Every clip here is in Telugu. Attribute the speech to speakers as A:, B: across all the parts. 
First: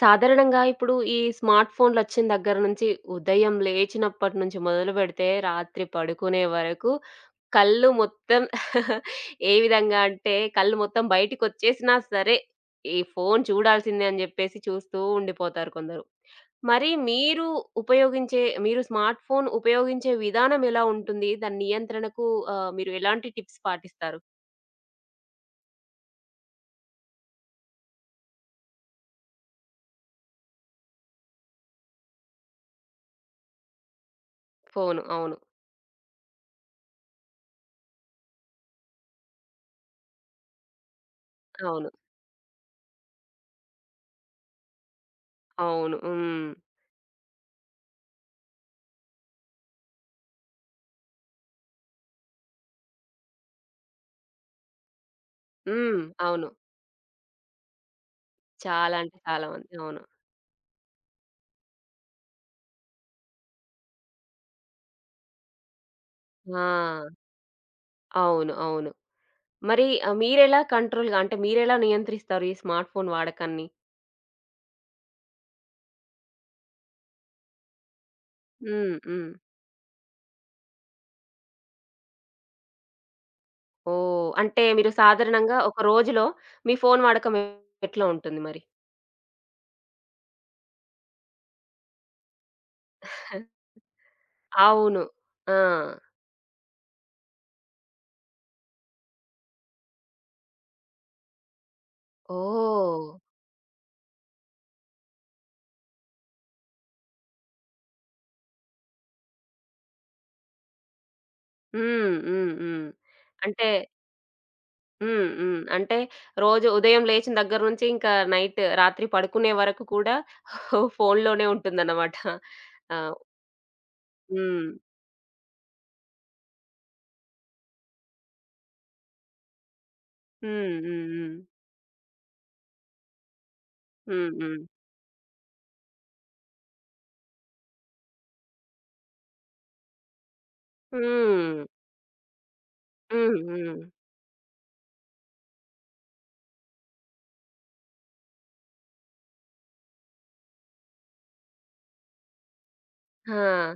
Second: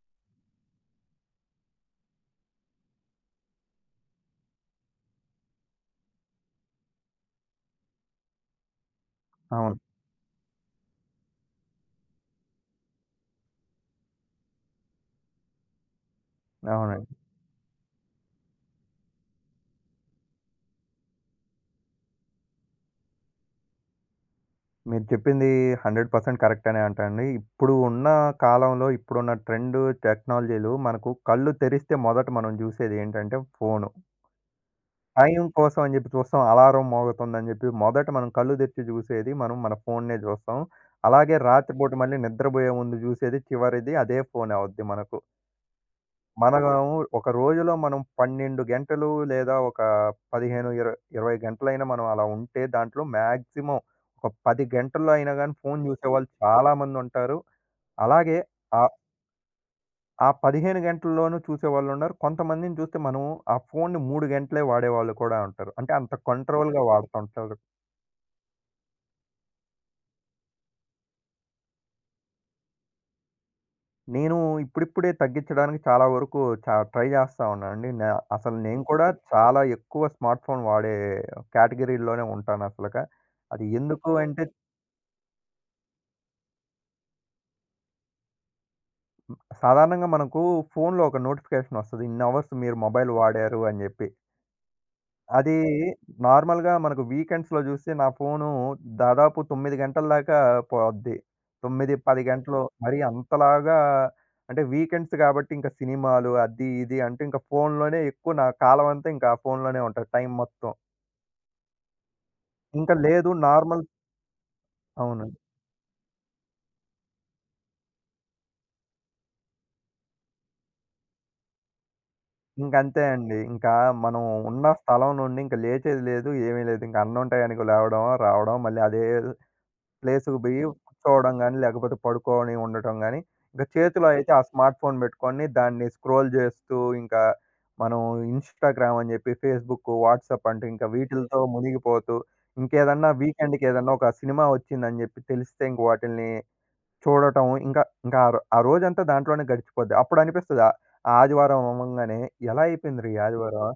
A: సాధారణంగా ఇప్పుడు ఈ స్మార్ట్ ఫోన్‌లొచ్చిన దగ్గర నుంచి, ఉదయం లేచినప్పటి నుంచి మొదలుపెడితే, రాత్రి పడుకునే వరకు కళ్ళు మొత్తం ఏ
B: అవును.
A: విధంగా అంటే, కళ్ళు మొత్తం బయటికొచ్చేసినా సరే, ఈ ఫోను చూడాల్సిందే అని జెప్పేసి చూస్తూ ఉండిపోతారు కొందరు. మరి
B: అవునండి.
A: ఉపయోగించే మీరు స్మార్ట్ ఫోన్ ఉపయోగించే విధానం ఎలా ఉంటుంది? దాని నియంత్రణకు మీరు ఎలాంటి టిప్స్ పాటిస్తారు?
B: మీరు చెప్పింది 100% కరెక్ట్ అనే అంటానండి. ఇప్పుడు ఉన్న కాలంలో, ఇప్పుడున్న ట్రెండ్ టెక్నాలజీలు మనకు కళ్ళు తెరిస్తే మొదట మనం జూసేది ఏంటంటే ఫోను.
A: ఫోను. అవును.
B: టైం కోసం అని జెప్పి చూస్తాం. అలారం మోగుతుందని జెప్పి మొదట మనం కళ్ళు తెరిచి జూసేది మనం మన ఫోన్‌నే జూస్తాం. అలాగే
A: అవును.
B: రాత్రిపూట మళ్ళీ నిద్రబోయే ముందు జూసేది చివరిది అదే ఫోనే అవుద్ది మనకు.
A: అవును. హ్మ్.
B: మనము ఒక రోజులో మనం 12 గంటలు లేదా ఒక 15, 20, 20 గంటలైనా మనం అలా ఉంటే దాంట్లో మాక్సిమం ఒక 10 గంటల్లో అయినా గాని ఫోను
A: హ్మ్.
B: చూసేవాళ్ళు
A: అవును.
B: చాలామంది ఉంటారు. అలాగే ఆహ్,
A: చాలా అంటే చాలా మంది. అవును.
B: ఆ 15 గంటల్లోనూ చూసేవాళ్ళున్నారు. కొంతమందిని చూస్తే మనం ఆ ఫోనుని 3 గంటలే వాడేవాళ్ళు కూడా ఉంటారు. అంటే అంత కంట్రోల్‌గా
A: ఆ!
B: వాడుతుంటారు.
A: అవును. అవును. మరి మీరెలా కంట్రోల్‌గా అంటే మీరెలా నియంత్రిస్తారు ఈ స్మార్ట్ ఫోన్ వాడకాన్ని?
B: నేను ఇప్పుడిప్పుడే తగ్గించడానికి చాలా వరకు ట్రై చేస్తా ఉన్నానండి. అసలు నేను
A: హ్మ్.
B: కూడా ఓకే.
A: హ్మ్.
B: చాలా ఎక్కువ స్మార్ట్ ఫోన్ వాడే కేటగిరీలోనే ఉంటానసలక. అది ఎందుకు
A: ఓహ్!
B: అంటే ఓకే.
A: అంటే మీరు సాధారణంగా ఒక రోజులో మీ ఫోన్ వాడకం ఎట్లా ఉంటుంది మరి?
B: సాధారణంగా మనకు ఫోన్‌లో ఒక నోటిఫికేషన్ వస్తది. ఇన్ని అవర్స్ మీరు మొబైల్ వాడారు అని జెప్పి.
A: అవును.
B: అది
A: ఆ!
B: నార్మల్‌గా మనకు వీకెండ్స్‌లో జూస్తే నా ఫోను దాదాపు 9 గంటల దాకా పోద్ది. 9, 10 గంటలు మరి
A: ఓహ్!
B: అంతలాగా అంటే వీకెండ్స్ గాబట్టి ఇంకా సినిమాలు అది ఇది అంటే ఇంకా ఫోనులోనే ఎక్కువ నా కాలం అంతా ఇంకా ఫోనులోనే ఉంటది టైం మొత్తం.
A: హ్మ్. హ్మ్. హ్మ్.
B: ఇంకా లేదు
A: అంటే
B: నార్మల్
A: హ్మ్.
B: అవును.
A: హ్మ్. అంటే రోజు ఉదయం లేచిన దగ్గర నుంచి ఇంకా నైట్ రాత్రి పడుకునే వరకు కూడా ఫోన్‌లోనే ఉంటుందన్నమాట. ఆ!
B: ఇంకంతే అండి. ఇంకా మనం ఉన్న
A: హ్మ్.
B: స్థలం నుండి ఇంక లేచేది లేదు, ఏమీ లేదు. ఇంక అన్నం టయానికి లేవడం, రావడం మళ్ళీ అదే ప్లేస్‌కి బోయి
A: హ్మ్. హ్మ్.
B: కూర్చోవడం
A: హ్మ్.
B: గాని, లేకపోతే పడుకొని ఉండటం గాని, ఇంక చేతిలో అయితే
A: హ్మ్.
B: ఆ
A: హ్మ్.
B: స్మార్ట్ ఫోన్ బెట్టుకొని దాన్ని స్క్రోల్ జేస్తూ ఇంకా మనం ఇన్‌స్టాగ్రామ్ అని జెప్పి, ఫేస్‌బుక్కు, వాట్సాప్ అంటూ ఇంకా వీటిలతో
A: హ్మ్.
B: మునిగిపోతూ, ఇంకేదన్నా
A: హ్మ్.
B: వీకెండ్‌కి
A: హ్మ్.
B: ఏదన్నా ఒక సినిమా వచ్చిందని జెప్పి తెలిస్తే ఇంక వాటిల్ని చూడటం, ఇంకా ఇంకా ఆ రోజంతా దాంట్లోనే గడిచిపోద్ది. అప్పుడనిపిస్తది ఆ ఆదివారం అవ్వంగానే ఎలా అయిపోయిందిరా ఈ ఆదివారం?
A: ఆ!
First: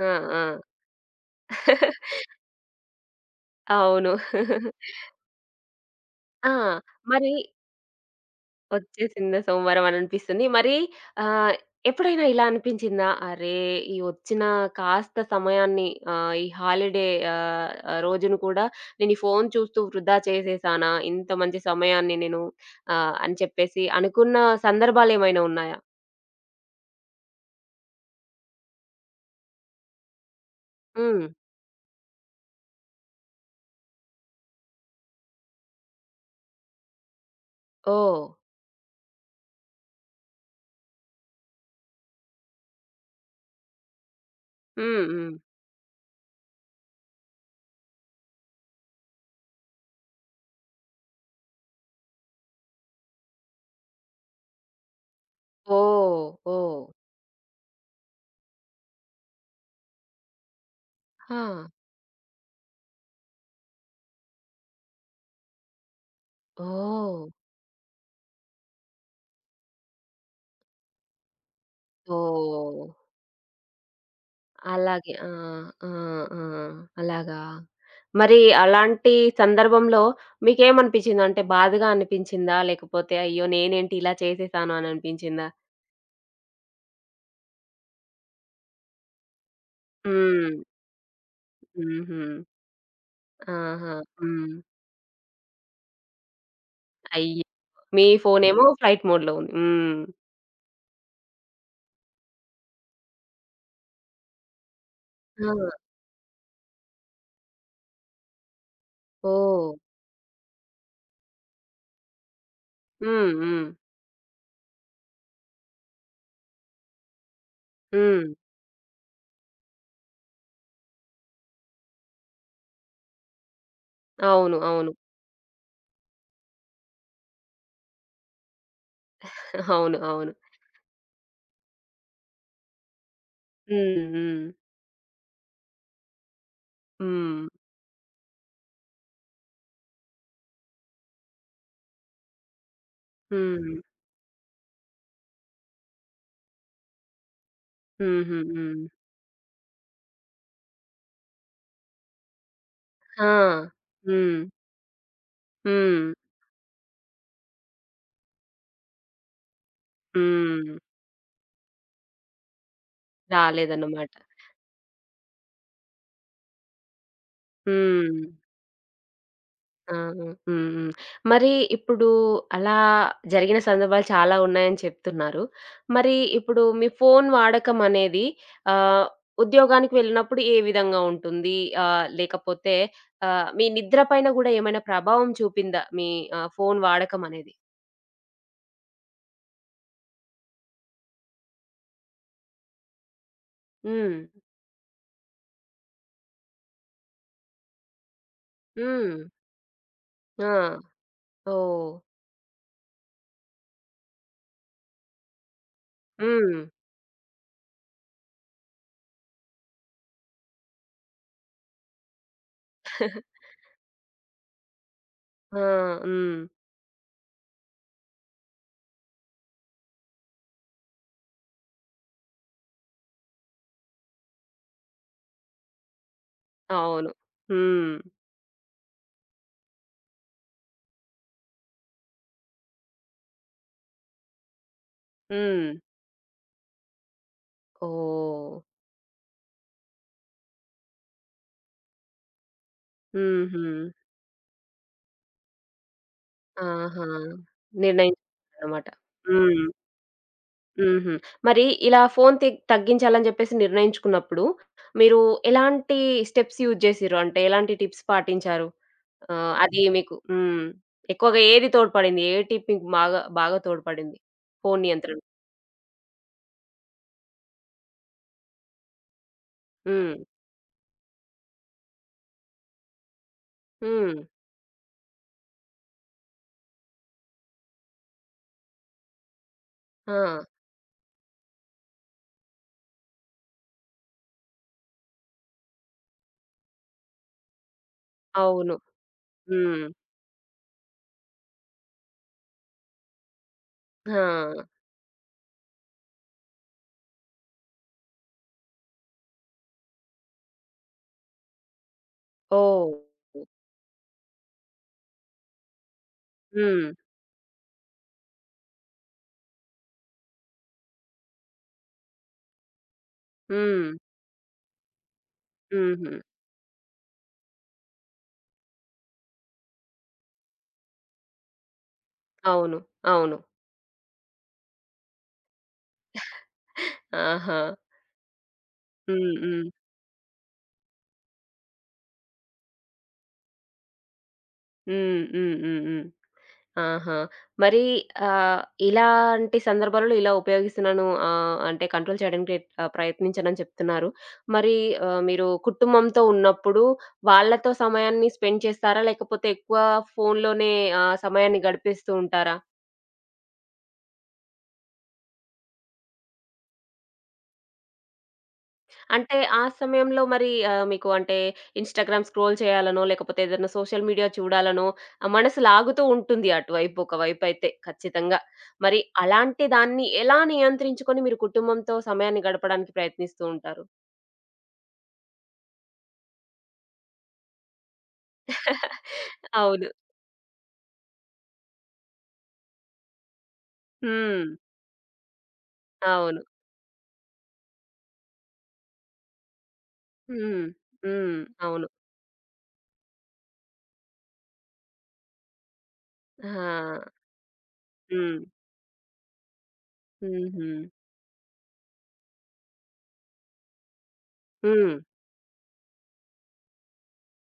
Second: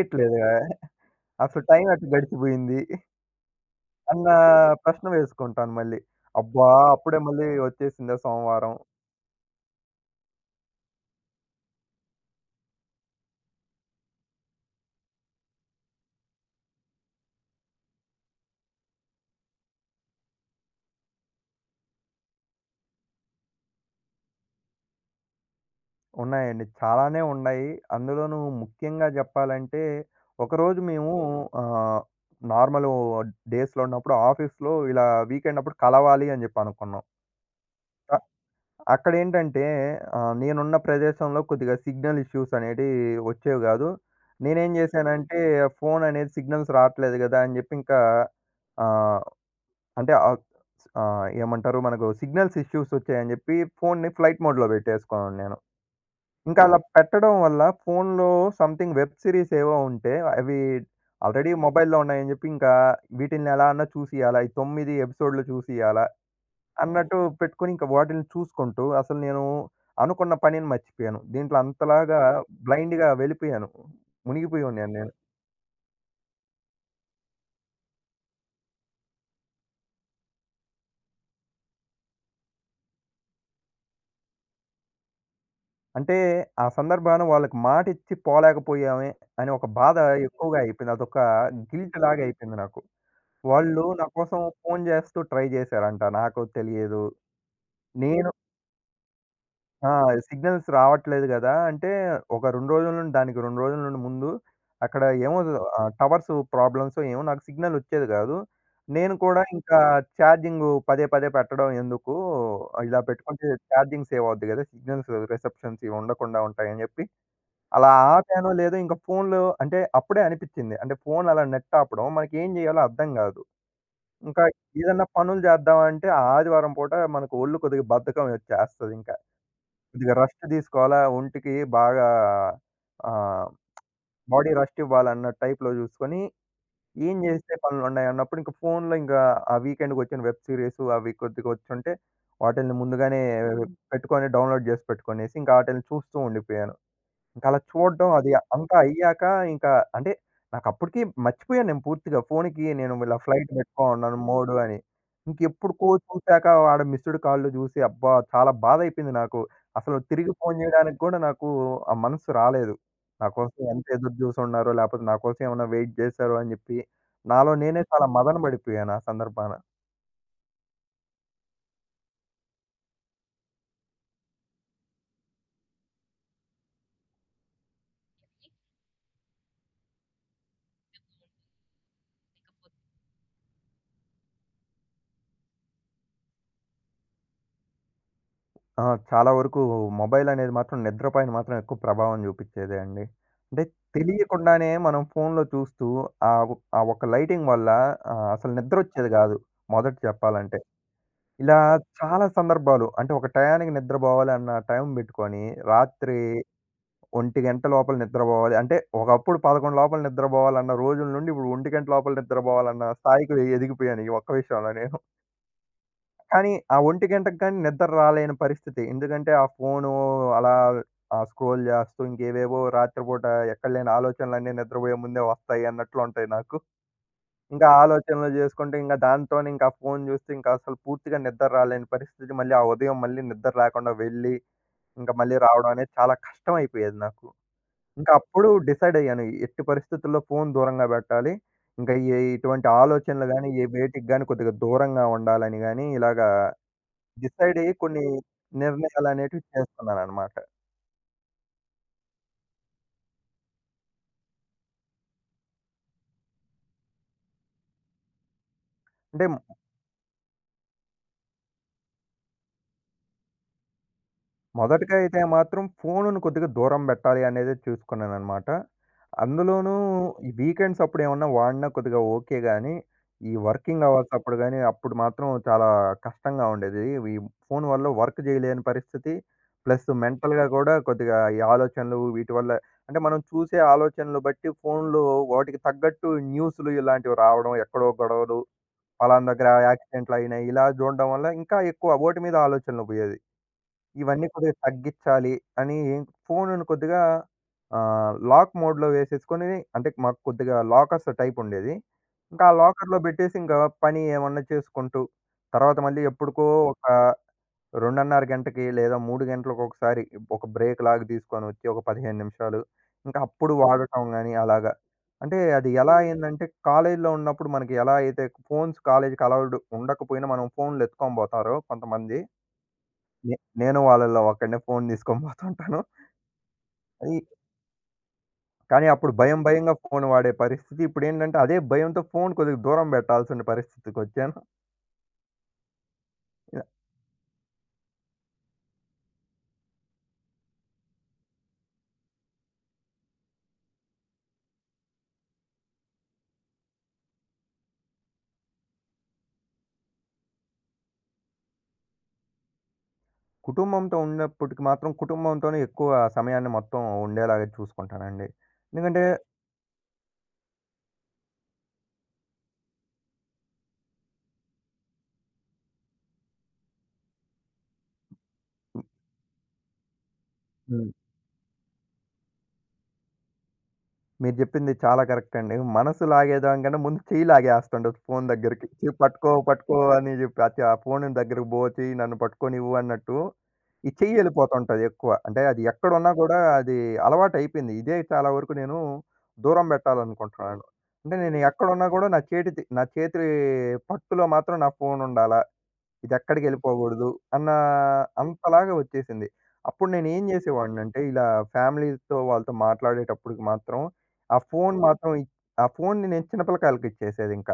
A: ఆ! ఆ!
B: అసలు టైం ఎట్ట గడిచిపోయింది?
A: అవును.
B: అన్న ప్రశ్న వేసుకుంటాను మళ్ళీ.
A: ఆ!
B: అబ్బా! అప్పుడే
A: మరి
B: మళ్ళీ వచ్చేసిందా సోమవారం.
A: వచ్చేసిందా సోమవారం అని అనిపిస్తుంది. మరి ఆహ్, ఎప్పుడైనా ఇలా అనిపించిందా? అరే! ఈ వచ్చిన కాస్త సమయాన్ని ఈ హాలిడే ఆహ్, ఆహ్, రోజును కూడా నేను ఈ ఫోను చూస్తూ వృధా చేసేసానా? ఇంత మంచి సమయాన్ని నేను అని చెప్పేసి అనుకున్న సందర్భాలేమైనా ఉన్నాయా?
B: ఉన్నాయండి. చాలానే ఉన్నాయి. అందులోనూ ముఖ్యంగా జెప్పాలంటే, ఒకరోజు మేము
A: హ్మ్.
B: ఆహ్, నార్మల్ డేస్‌లో ఉన్నప్పుడు ఆఫీస్‌లో ఇలా వీకెండ్ అప్పుడు కలవాలి అని జెప్పి అనుకున్నాం. అ
A: ఓహ్!
B: అక్కడేంటంటే నేనున్న ప్రదేశంలో కొద్దిగా సిగ్నల్ ఇష్యూస్ అనేటివి వచ్చేవి గాదు. నేనేం
A: హ్మ్. హ్మ్.
B: జేశానంటే, ఫోన్ అనేది సిగ్నల్స్ రాట్లేదు గదా! అని జెప్పి ఇంకా ఆహ్, అంటే ఆహ్, ఆ! ఏమంటారు? మనకు సిగ్నల్స్ ఇష్యూస్ వచ్చాయని చెప్పి ఫోన్‌ని ఫ్లైట్ మోడ్‌లో పెట్టేసుకున్నాను నేను.
A: ఓహ్!
B: ఇంకా అలా
A: ఓహ్!
B: పెట్టడం వల్ల ఫోన్‌లో సంథింగ్ వెబ్ సీరీస్ ఏవో ఉంటే అవి
A: ఆ!
B: ఆల్రెడీ మొబైల్‌లో ఉన్నాయని చెప్పి ఇంకా వీటిల్ని ఎలా అన్నా చూసియాలా. ఈ 9 ఎపిసోడ్‌లు చూసియాలా అన్నట్టు
A: ఓహ్!
B: పెట్టుకొని ఇంకా వాటిల్ని చూసుకుంటూ అసలు నేను అనుకున్న పనిని మర్చిపోయాను. దీంట్లో అంతలాగా
A: ఓహ్!
B: బ్లైండ్‌గా వెళ్ళిపోయాను. మునిగిపోయి ఉన్నాను నేను.
A: అలాగే. ఆ! ఆ! ఆ! అలాగా. మరి అలాంటి సందర్భంలో మీకేమనిపించింది? అంటే బాధగా అనిపించిందా? లేకపోతే అయ్యో! నేనేంటి ఇలా చేసేసాను అని అనిపించిందా?
B: అంటే, ఆ సందర్భాన వాళ్ళకి మాటిచ్చి పోలేకపోయామే అని ఒక బాధ
A: హ్మ్.
B: ఎక్కువగా అయిపోయింది. అదొక గిల్ట్
A: హుహు.
B: లాగయిపోయింది నాకు. వాళ్ళు
A: ఆహా!
B: నా కోసం
A: హ్మ్.
B: ఫోను జేస్తూ ట్రై జేశారంట. నాకు తెలియదు.
A: అయ్యో! మీ
B: నేను
A: ఫోనేమో ఫ్లైట్ మోడ్‌లో ఉంది.
B: ఆ!
A: హ్మ్.
B: సిగ్నల్స్ రావట్లేదు గదా! అంటే, ఒక 2 రోజుల నుండి దానికి 2 రోజుల నుండి ముందు అక్కడ ఏమో
A: ఆ!
B: టవర్స్ ప్రాబ్లమ్సో ఏమో నాకు సిగ్నల్ ఒచ్చేది గాదు. నేను కూడా
A: ఓహ్!
B: ఇంకా ఛార్జింగు పదే పదే పెట్టడం ఎందుకు? ఇలా
A: హ్మ్.
B: పెట్టుకుంటే
A: హ్మ్.
B: ఛార్జింగ్ సేవ్ అవుద్ది గదా! సిగ్నల్స్ రిసెప్షన్స్ ఇవి ఉండకుండా ఉంటాయని జెప్పి అలా
A: హ్మ్.
B: ఆపానో లేదో ఇంకా ఫోన్‌లో అంటే అప్పుడే అనిపిచ్చింది. అంటే ఫోన్‌లో అలా నెట్ ఆపడం మనకేం జేయాలో అర్థం గాదు. ఇంకా
A: అవును. అవును.
B: ఏదన్నా పనులు జేద్దామంటే ఆ ఆదివారం పూట మనకు ఒళ్ళు కొద్దిగా బద్ధకం వచ్చేస్తదింకా.
A: అవును.
B: కొద్దిగా
A: అవును.
B: రెస్ట్ దీసుకోవాలా, ఒంటికి బాగా ఆహ్,
A: హ్మ్. హ్మ్.
B: బాడీ రెస్ట్ ఇవ్వాలన్న టైప్‌లో జూసుకొని, ఏం
A: హ్మ్.
B: జేస్తే పనులున్నాయన్నప్పుడు ఇంక ఫోన్‌లో ఇంకా ఫోన్లో ఇంకా ఆ వీకెండ్‌కొచ్చిన వెబ్ సీరీసు అవి కొద్దిగా వచ్చుంటే వాటిల్ని ముందుగానే హ్మ్.
A: హ్మ్.
B: పెట్టుకొని డౌన్‌లోడ్ జేసి పెట్టుకొనేసి ఇంకా ఆటిల్ని చూస్తూ ఉండిపోయాను. ఇంకా అలా చూడడం అది
A: హుహు.
B: అంతా
A: హ్మ్.
B: అయ్యాక ఇంకా అంటే నాకప్పటికి మర్చిపోయాను నేను పూర్తిగా. ఫోనుకి నేను ఇలా
A: ఆ!
B: ఫ్లైట్ పెట్టుకోనున్నాను
A: హ్మ్.
B: మోడు అని. ఇంకెప్పుడుకో
A: హ్మ్.
B: చూసాక వాడు మిస్డ్ కాల్‌లు చూసి అబ్బా! చాలా బాధైపోయింది నాకు. అసలు తిరిగి ఫోను
A: హ్మ్.
B: చేయడానికి కూడా నాకు ఆ మనసు రాలేదు. నా కోసం ఎంత ఎదురు
A: రాలేదన్నమాట.
B: చూసున్నారో లేకపోతే నా కోసం ఏమన్నా వెయిట్ చేశారో అని చెప్పి నాలో నేనే చాలా
A: హ్మ్.
B: మదన పడిపోయాను ఆ సందర్భాన.
A: ఆ! హ్మ్. హ్మ్. మరి ఇప్పుడు అలా జరిగిన సందర్భాలు చాలా ఉన్నాయని చెప్తున్నారు. మరి ఇప్పుడు మీ ఫోను వాడకం అనేది ఆహ్, ఉద్యోగానికి వెళ్ళినప్పుడు ఏ విధంగా ఉంటుంది? లేకపోతే మీ నిద్ర పైన గూడా ఏమైనా ప్రభావం చూపిందా మీ ఫోను వాడకం అనేది?
B: ఆ! చాలా వరకు మొబైలనేది మాత్రం నిద్ర పైన మాత్రం ఎక్కువ ప్రభావం చూపిచ్చేదే అండి. అంటే
A: హ్మ్.
B: తెలియకుండానే మనం ఫోన్‌లో చూస్తూ ఆహ్, ఆ ఒక్క లైటింగ్ వల్ల అసలు నిద్రొచ్చేది
A: హ్మ్.
B: గాదు. మొదట చెప్పాలంటే.
A: ఆ!
B: ఇలా
A: ఓహ్!
B: చాలా సందర్భాలు అంటే ఒక టయానికి నిద్రబోవాలి అన్న టైం బెట్టుకొని రాత్రి
A: హ్మ్.
B: 1:00 లోపల నిద్రబోవాలి. అంటే ఒకప్పుడు 11 లోపల నిద్రబోవాలన్న రోజుల నుండి ఇప్పుడు 1:00 లోపల నిద్రబోవాలన్న స్థాయికి ఎదిగిపోయాను ఈ ఒక్క విషయంలో నేను.
A: ఆ! హ్మ్.
B: కానీ ఆ 1 గంటకి గాని నిద్ర రాలేని పరిస్థితి. ఎందుకంటే ఆ ఫోను అలా స్క్రోల్ చేస్తూ ఇంకేవేవో రాత్రిపూట ఎక్కడలేని ఆలోచనలన్నీ నిద్రపోయే ముందే వస్తాయి అన్నట్లు ఉంటాయి నాకు.
A: అవును.
B: ఇంకా ఆ
A: హ్మ్.
B: ఆలోచనలు చేసుకుంటే ఇంకా దాంతోనే ఇంకా ఫోను చూస్తే ఇంకా అసలు పూర్తిగా నిద్ర రాలేని పరిస్థితి. మళ్ళీ ఆ ఉదయం మళ్ళీ నిద్ర లేకుండా వెళ్ళి, ఇంకా మళ్ళీ
A: హ్మ్.
B: రావడం అనేది చాలా కష్టమైపోయేది నాకు. ఇంకా అప్పుడు
A: ఓహ్!
B: డిసైడ్ అయ్యాను. ఎట్టి పరిస్థితుల్లో ఫోను దూరంగా పెట్టాలి. ఇంకా ఇటువంటి ఆలోచనలు గాని,
A: హుహు.
B: ఏ వేటికి గాని కొద్దిగా దూరంగా ఉండాలని గాని ఇలాగా
A: ఆహా!
B: డిసైడ్ అయ్యి కొన్ని
A: నిర్ణయించుకున్నారనమాట.
B: నిర్ణయాలనేటివి
A: హ్మ్.
B: చేస్తున్నాననమాట.
A: హుహు. మరి ఇలా ఫోను తగ్గించాలని జెప్పేసి నిర్ణయించుకున్నప్పుడు, మీరు ఎలాంటి స్టెప్స్ యూజ్ జేసిర్రు? అంటే ఎలాంటి టిప్స్ పాటించారు?
B: అంటే
A: అది మీకు హ్మ్. ఎక్కువగా ఏది తోడ్పడింది? ఏ టిప్ మీకు బాగా బాగా తోడ్పడింది? ఫోను
B: మొదటగా
A: నియంత్రణ?
B: అయితే మాత్రం ఫోనును కొద్దిగా దూరం బెట్టాలి అనేదే చూసుకున్నాననమాట. అందులోనూ
A: హ్మ్.
B: ఈ వీకెండ్స్ అప్పుడేమన్నా వాడినా కొద్దిగా ఓకే గానీ, ఈ వర్కింగ్ అవర్స్
A: హ్మ్.
B: అప్పుడు గానీ, అప్పుడు మాత్రం చాలా కష్టంగా ఉండేది. ఈ ఫోను వల్ల వర్క్ జేయలేని పరిస్థితి, ప్లస్
A: ఆ!
B: మెంటల్‌గా గూడా కొద్దిగా ఈ ఆలోచనలు వీటి వల్ల అంటే మనం చూసే ఆలోచనలు బట్టి ఫోన్‌లో వాటికి తగ్గట్టు న్యూసులు ఇలాంటివి రావడం, ఎక్కడో గొడవలు
A: అవును.
B: పలానా దగ్గర
A: హ్మ్.
B: యాక్సిడెంట్లు అయినాయి. ఇలా చూడడం వల్ల ఇంకా ఎక్కువ ఓటి మీద ఆలోచనలు పోయేది. ఇవన్నీ కొద్దిగా
A: ఆ!
B: తగ్గిచ్చాలి అని ఫోనును కొద్దిగా లాక్ మోడ్‌లో వేసేసుకొని అంటే మాకు కొద్దిగా లాకర్స్ టైప్ ఉండేది. ఇంకా ఆ
A: ఓహ్!
B: లాకర్‌లో పెట్టేసి ఇంకా పని ఏమన్నా చేసుకుంటూ తర్వాత మళ్ళీ ఎప్పుడుకో ఒక
A: హ్మ్.
B: 2:30 గంటకి లేదా 3 గంటలకొకసారి ఒక బ్రేక్ లాగా తీసుకొనొచ్చి ఒక 15 నిమిషాలు. ఇంకా అప్పుడు
A: హ్మ్.
B: వాడటం గాని అలాగా. అంటే అది ఎలా
A: హుహు.
B: అయిందంటే కాలేజీలో ఉన్నప్పుడు మనకి ఎలా అయితే ఫోన్స్ కాలేజీకి అలౌడ్ ఉండకపోయినా మనం ఫోన్‌లు ఎత్తుకొని పోతారో కొంతమంది.
A: అవును. అవును.
B: నే నేను వాళ్ళలో ఒకడినే ఫోన్ తీసుకొని పోతుంటాను. అది
A: ఆహా!
B: కానీ అప్పుడు
A: హ్మ్.
B: భయం
A: హ్మ్.
B: భయంగా ఫోన్ వాడే పరిస్థితి. ఇప్పుడేంటంటే అదే భయంతో ఫోన్ కొద్దిగా దూరం పెట్టాల్సిన పరిస్థితికొచ్చాను.
A: హ్మ్. హ్మ్. హ్మ్. హ్మ్. ఆహా! మరి ఆహ్, ఇలాంటి సందర్భాలలో ఇలా ఉపయోగిస్తున్నాను అంటే కంట్రోల్ చేయడానికి ప్రయత్నించానని చెప్తున్నారు. మరి మీరు కుటుంబంతో ఉన్నప్పుడు వాళ్ళతో సమయాన్ని స్పెండ్ చేస్తారా? లేకపోతే ఎక్కువ ఫోనులోనే సమయాన్ని గడిపేస్తూ ఉంటారా?
B: కుటుంబంతో ఉన్నప్పటికి మాత్రం కుటుంబంతోనే ఎక్కువ సమయాన్ని మొత్తం ఉండేలాగా చూసుకుంటానండి. ఎందుకంటే
A: అంటే ఆ సమయంలో మరి మీకు అంటే ఇన్‌స్టాగ్రామ్ స్క్రోల్ చేయాలనో, లేకపోతే ఏదైనా సోషల్ మీడియా చూడాలనో, మనసు లాగుతూ ఉంటుంది అటువైపు ఒకవైపయితే ఖచ్చితంగా.
B: హ్మ్.
A: మరి అలాంటి దాన్ని ఎలా
B: హ్మ్.
A: నియంత్రించుకొని మీరు కుటుంబంతో సమయాన్ని గడపడానికి ప్రయత్నిస్తూ ఉంటారు?
B: మీరు చెప్పింది చాలా కరెక్ట్ అండి. మనసు లాగేదానికన్నా ముందు చెయ్యి లాగేస్తుంటది ఫోను దగ్గరికి. చెయ్యి పట్టుకో, పట్టుకో
A: అవును.
B: అని చెప్పి అచ్చ ఆ ఫోను దగ్గరికి బో చెయ్యి నన్ను పట్టుకోనివ్వు అన్నట్టు ఈ చెయ్యి
A: హ్మ్.
B: ఎళ్ళిపోతుంటది ఎక్కువ. అంటే అది ఎక్కడున్నా గూడా
A: అవును.
B: అది అలవాటయిపోయింది. ఇదే చాలా వరకు నేను దూరం పెట్టాలనుకుంటున్నాను.
A: హ్మ్.
B: అంటే
A: హ్మ్.
B: నేను ఎక్కడున్నా
A: అవును.
B: గూడా నా చేటి తి నా చేతి పట్టులో మాత్రం నా ఫోనుండాల. ఇదెక్కడికి వెళ్ళిపోకూడదు
A: ఆ!
B: అన్న
A: హ్మ్.
B: అంతలాగా వచ్చేసింది. అప్పుడు నేనేం
A: హుహు.
B: చేసేవాడినంటే ఇలా ఫ్యామిలీతో వాళ్ళతో మాట్లాడేటప్పుడుకి మాత్రం ఆ ఫోను
A: హ్మ్.
B: మాత్రం ఇ ఆ ఫోనుని నేను చిన్న పిల్లకాయలకి ఇచ్చేసేదింకా.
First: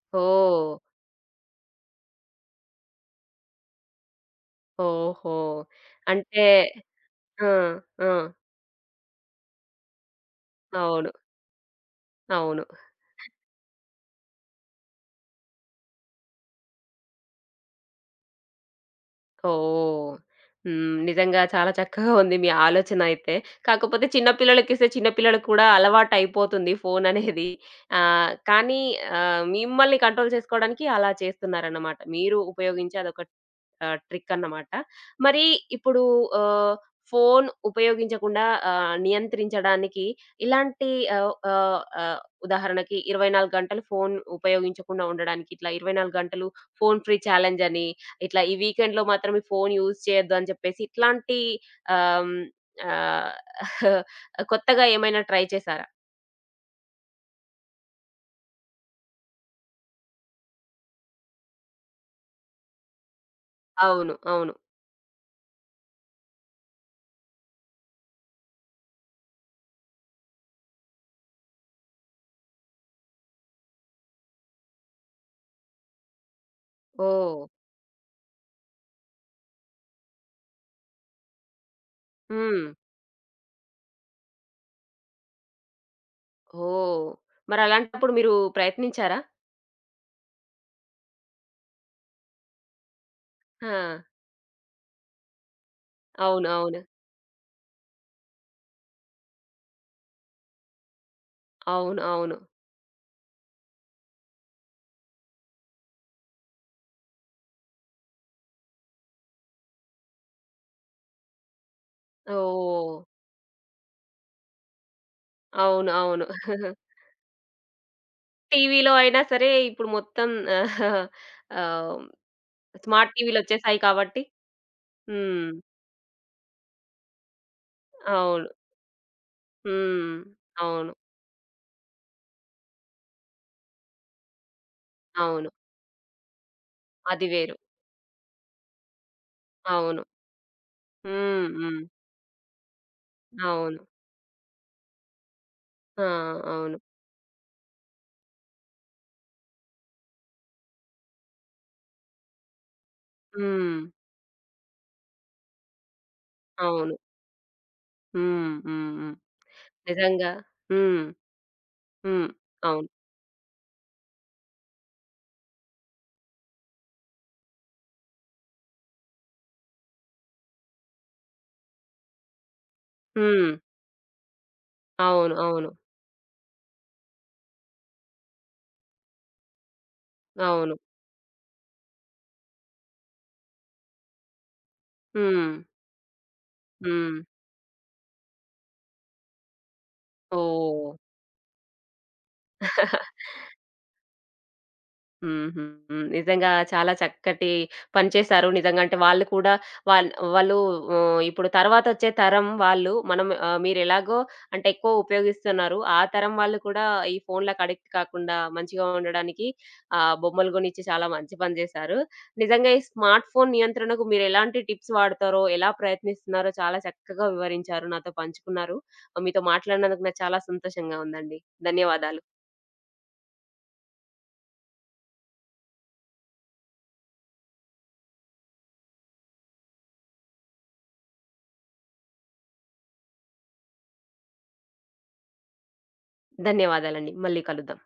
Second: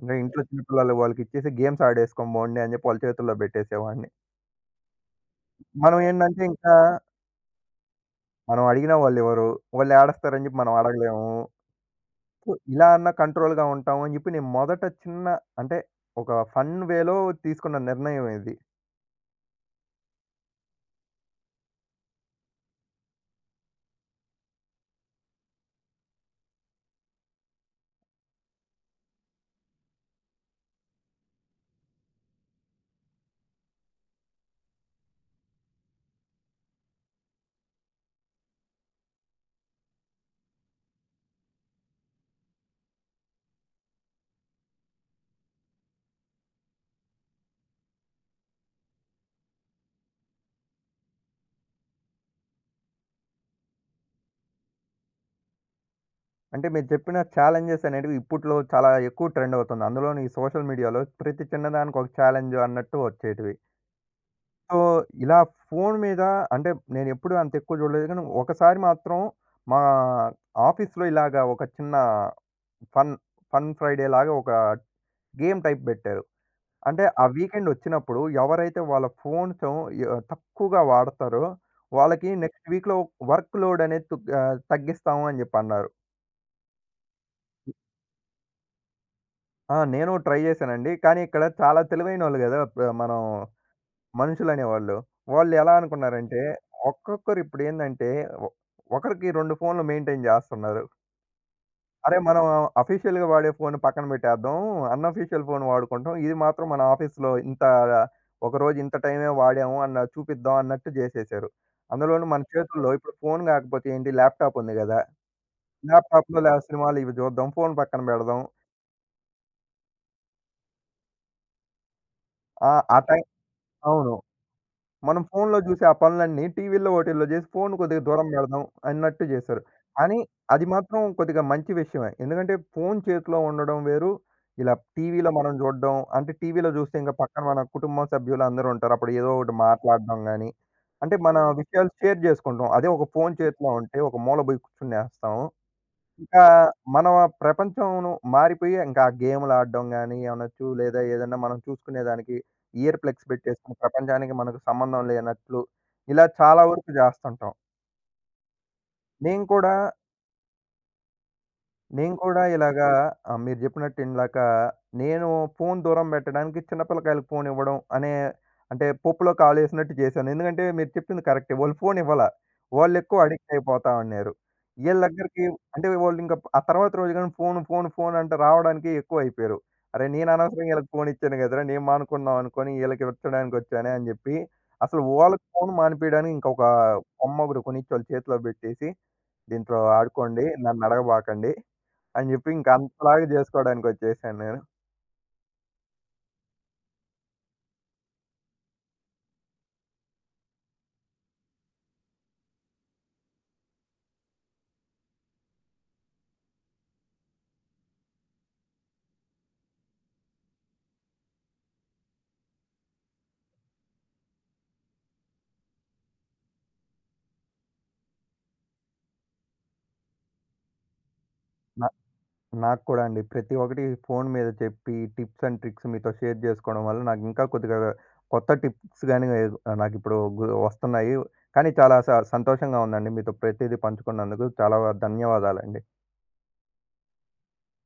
B: అంటే ఇంట్లో చిన్న
A: ఓహ్!
B: పిల్లలు వాళ్ళకి ఇచ్చేసి గేమ్స్ ఆడేసుకొని పోండి అని చెప్పి వాళ్ళ చేతుల్లో పెట్టేసేవాడిని.
A: ఓహో!
B: మనం ఏంటంటే
A: అంటే
B: ఇంకా
A: ఆ! ఆ!
B: మనం అడిగినా వాళ్ళివ్వరు. వాళ్ళు ఏడస్తారని చెప్పి మనం
A: అవును.
B: అడగలేము. సో,
A: అవును.
B: ఇలా అన్నా కంట్రోల్‌గా ఉంటాము అని చెప్పి నేను మొదట చిన్న అంటే ఒక ఫన్ వేలో తీసుకున్న నిర్ణయం ఇది.
A: ఓహ్! హ్మ్. నిజంగా చాలా చక్కగా ఉంది మీ ఆలోచన అయితే. కాకపోతే చిన్న పిల్లలకిస్తే చిన్న పిల్లలకి కూడా అలవాటయిపోతుంది ఫోను అనేది. కానీ మిమ్మల్ని కంట్రోల్ చేసుకోవడానికి అలా చేస్తున్నారన్నమాట. మీరు ఉపయోగించే అదొక ట్రిక్ అన్నమాట. మరి ఇప్పుడు ఆహ్, ఫోను ఉపయోగించకుండా నియంత్రించడానికి ఇలాంటి ఆహ్, ఆహ్, ఆహ్, ఉదాహరణకి 24 గంటలు ఫోను ఉపయోగించకుండా ఉండడానికి ఇట్లా 24 గంటలు ఫోను ఫ్రీ ఛాలెంజ్ అని ఇట్లా ఈ వీకెండ్‌లో మాత్రం ఈ ఫోను యూజ్ చేయొద్దు అని చెప్పేసి ఇట్లాంటి ఆహ్, హ్మ్. ఆహ్, కొత్తగా ఏమైనా ట్రై చేసారా?
B: అంటే మీరు చెప్పిన ఛాలెంజెస్ అనేటివి ఇప్పట్లో చాలా ఎక్కువ ట్రెండ్ అవుతుంది. అందులోను ఈ సోషల్ మీడియాలో ప్రతి చిన్నదానికి ఒక ఛాలెంజ్ అన్నట్టు వచ్చేటివి.
A: అవును. అవును.
B: సో, ఇలా ఫోను మీద అంటే నేనెప్పుడు అంత ఎక్కువ చూడలేదు. కానీ ఒకసారి మాత్రం మా ఆఫీస్‌లో ఇలాగ ఒక చిన్న ఫన్, ఫన్ ఫ్రైడే లాగా ఒక గేమ్ టైప్ బెట్టారు. అంటే ఆ
A: ఓహ్!
B: వీకెండ్ వచ్చినప్పుడు ఎవరైతే వాళ్ళ ఫోన్సు య తక్కువగా వాడతారో వాళ్ళకి
A: హ్మ్.
B: నెక్స్ట్ వీక్‌లో వర్క్ లోడ్ అనేది తగ్గిస్తాము అని జెప్పన్నారు.
A: ఓహ్! మరలాంటప్పుడు మీరు ప్రయత్నించారా?
B: ఆ! నేను ట్రై చేశానండి. కానీ ఇక్కడ చాలా తెలివైనోళ్ళు గదా! మనం
A: ఆ!
B: మనుషులనేవాళ్ళు. వాళ్ళు ఎలా అనుకున్నారంటే,
A: అవును. అవును.
B: ఒక్కొక్కరు ఇప్పుడేందంటే, ఒ ఒకరికి 2 ఫోన్‌లు మెయింటైన్ జేస్తున్నారు.
A: అవును.
B: అరే!
A: అవును.
B: మనం అఫీషియల్‌గా వాడే ఫోన్ పక్కన పెట్టేద్దాం. అన్‌అఫీషియల్ ఫోన్ వాడుకుంటాం. ఇది మాత్రం మన ఆఫీస్‌లో ఇంత ఒకరోజు ఇంత టైమే వాడాము అన్న చూపిద్దాం అన్నట్టు జేసేశారు. అందులోనూ మన చేతుల్లో
A: ఓహ్!
B: ఇప్పుడు ఫోన్ గాకపోతే ఏంటి ల్యాప్‌టాప్ ఉంది గదా!
A: అవును. అవును.
B: ల్యాప్‌టాప్‌లో లా సినిమాలు ఇవి జూద్దాం. ఫోన్ పక్కన బెడదాం.
A: టీవీలో అయినా సరే ఇప్పుడు మొత్తం ఆహ్,
B: ఆ! ఆ
A: స్మార్ట్
B: టైం
A: టీవీలొచ్చేసాయి
B: అవును.
A: కాబట్టి.
B: మనం
A: హ్మ్.
B: ఫోన్‌లో జూసే ఆ పనులన్నీ టీవీల్లో, ఓటీల్లో జేసి ఫోన్ కొద్దిగా దూరం
A: అవును.
B: బెడదాం అన్నట్టు జేశారు.
A: హ్మ్.
B: కానీ అది
A: అవును.
B: మాత్రం కొద్దిగా మంచి విషయమే. ఎందుకంటే ఫోన్ చేతిలో ఉండడం వేరు. ఇలా టీవీలో
A: అవును.
B: మనం జూడడం అంటే టీవీలో జూస్తే ఇంకా
A: అది
B: పక్కన
A: వేరు.
B: మన కుటుంబం సభ్యులు అందరూ ఉంటారు. అప్పుడు ఏదో ఒకటి
A: అవును.
B: మాట్లాడడం గాని, అంటే మన
A: హ్మ్. హ్మ్.
B: విషయాలు షేర్ జేసుకుంటాం. అదే ఒక ఫోన్ చేతిలో
A: అవును.
B: ఉంటే ఒక మూల బోయి కూర్చునేస్తాం.
A: ఆ!
B: ఇంకా
A: అవును.
B: మన ప్రపంచమును మారిపోయి ఇంకా గేమ్‌లు ఆడడం గాని అనొచ్చు. లేదా ఏదన్నా మనం చూసుకునేదానికి ఇయర్ ప్లగ్స్
A: హ్మ్.
B: పెట్టేసుకొని ప్రపంచానికి మనకు సంబంధం లేనట్లు ఇలా చాలా వరకు
A: అవును.
B: జేస్తుంటాం.
A: హ్మ్. హ్మ్. హ్మ్.
B: నేను కూడా
A: నిజంగా. హ్మ్.
B: నేను
A: హ్మ్.
B: కూడా ఇలాగా
A: అవును.
B: మీరు చెప్పినట్టు ఇందాక నేను ఫోను దూరం పెట్టడానికి చిన్న పిల్లకాయలకు ఫోను ఇవ్వడం అనే అంటే పప్పులో కాలేసినట్టు చేశాను. ఎందుకంటే మీరు చెప్పింది కరెక్టే. వాళ్ళు ఫోను ఇవ్వలా. వాళ్ళెక్కువ
A: హ్మ్.
B: అడిక్ట్ అయిపోతా ఉన్నారు. ఈళ్ళ
A: అవును.
B: దగ్గరికి
A: అవును.
B: అంటే వాళ్ళింక ఆ తర్వాత రోజు గాని ఫోను, ఫోను, ఫోను అంటే రావడానికి ఎక్కువైపోయారు. అరే! నేను అనవసరంగా
A: అవును.
B: ఈళ్ళకి ఫోను ఇచ్చాను గదరా! నేను మానుకుందాం అనుకోని ఈళ్ళకి ఇచ్చడానికొచ్చానే అని జెప్పి అసలు వాళ్ళకి
A: హ్మ్.
B: ఫోను మానిపియడానికి ఇంకొక
A: హ్మ్.
B: బొమ్మ గూడా కొనిచ్చి వాళ్ళ చేతిలో బెట్టేసి, "దీంట్లో ఆడుకోండి.
A: ఓహ్!
B: నన్నడగబాకండి." అని జెప్పి ఇంక అంతలాగా జేసుకోవడానికొచ్చేసాను నేను.
A: హుహు. హ్మ్. నిజంగా చాలా చక్కటి పని చేశారు. నిజంగా అంటే వాళ్ళు కూడా వాళ్ వాళ్ళు హ్మ్, ఇప్పుడు తర్వాతొచ్చే తరం వాళ్ళు మనం మీరెలాగో అంటే ఎక్కువ ఉపయోగిస్తున్నారు. ఆ తరం వాళ్ళు కూడా ఈ ఫోన్‌లకి అడిక్ట్ కాకుండా మంచిగా ఉండడానికి బొమ్మలు గొనిచ్చి చాలా మంచి పని జేశారు. నిజంగా ఈ స్మార్ట్ ఫోన్ నియంత్రణకు మీరెలాంటి టిప్స్ వాడతారో, ఎలా ప్రయత్నిస్తున్నారో చాలా చక్కగా వివరించారు. నాతో పంచుకున్నారు. మీతో మాట్లాడినందుకు నాకు చాలా సంతోషంగా ఉందండి.
B: నా
A: ధన్యవాదాలు.
B: నాకు కూడా అండి. ప్రతి ఒక్కటి ఫోను మీద చెప్పి, టిప్స్ అండ్ ట్రిక్స్ మీతో షేర్ జేసుకోవడం వల్ల నాకు ఇంకా కొద్దిగా కొత్త టిప్స్ గాని నాకిప్పుడు వస్తున్నాయి. కానీ చాలా సంతోషంగా ఉందండి. మీతో ప్రతీదీ పంచుకున్నందుకు చాలా ధన్యవాదాలండి.
A: ధన్యవాదాలండి. మళ్ళీ కలుద్దాం.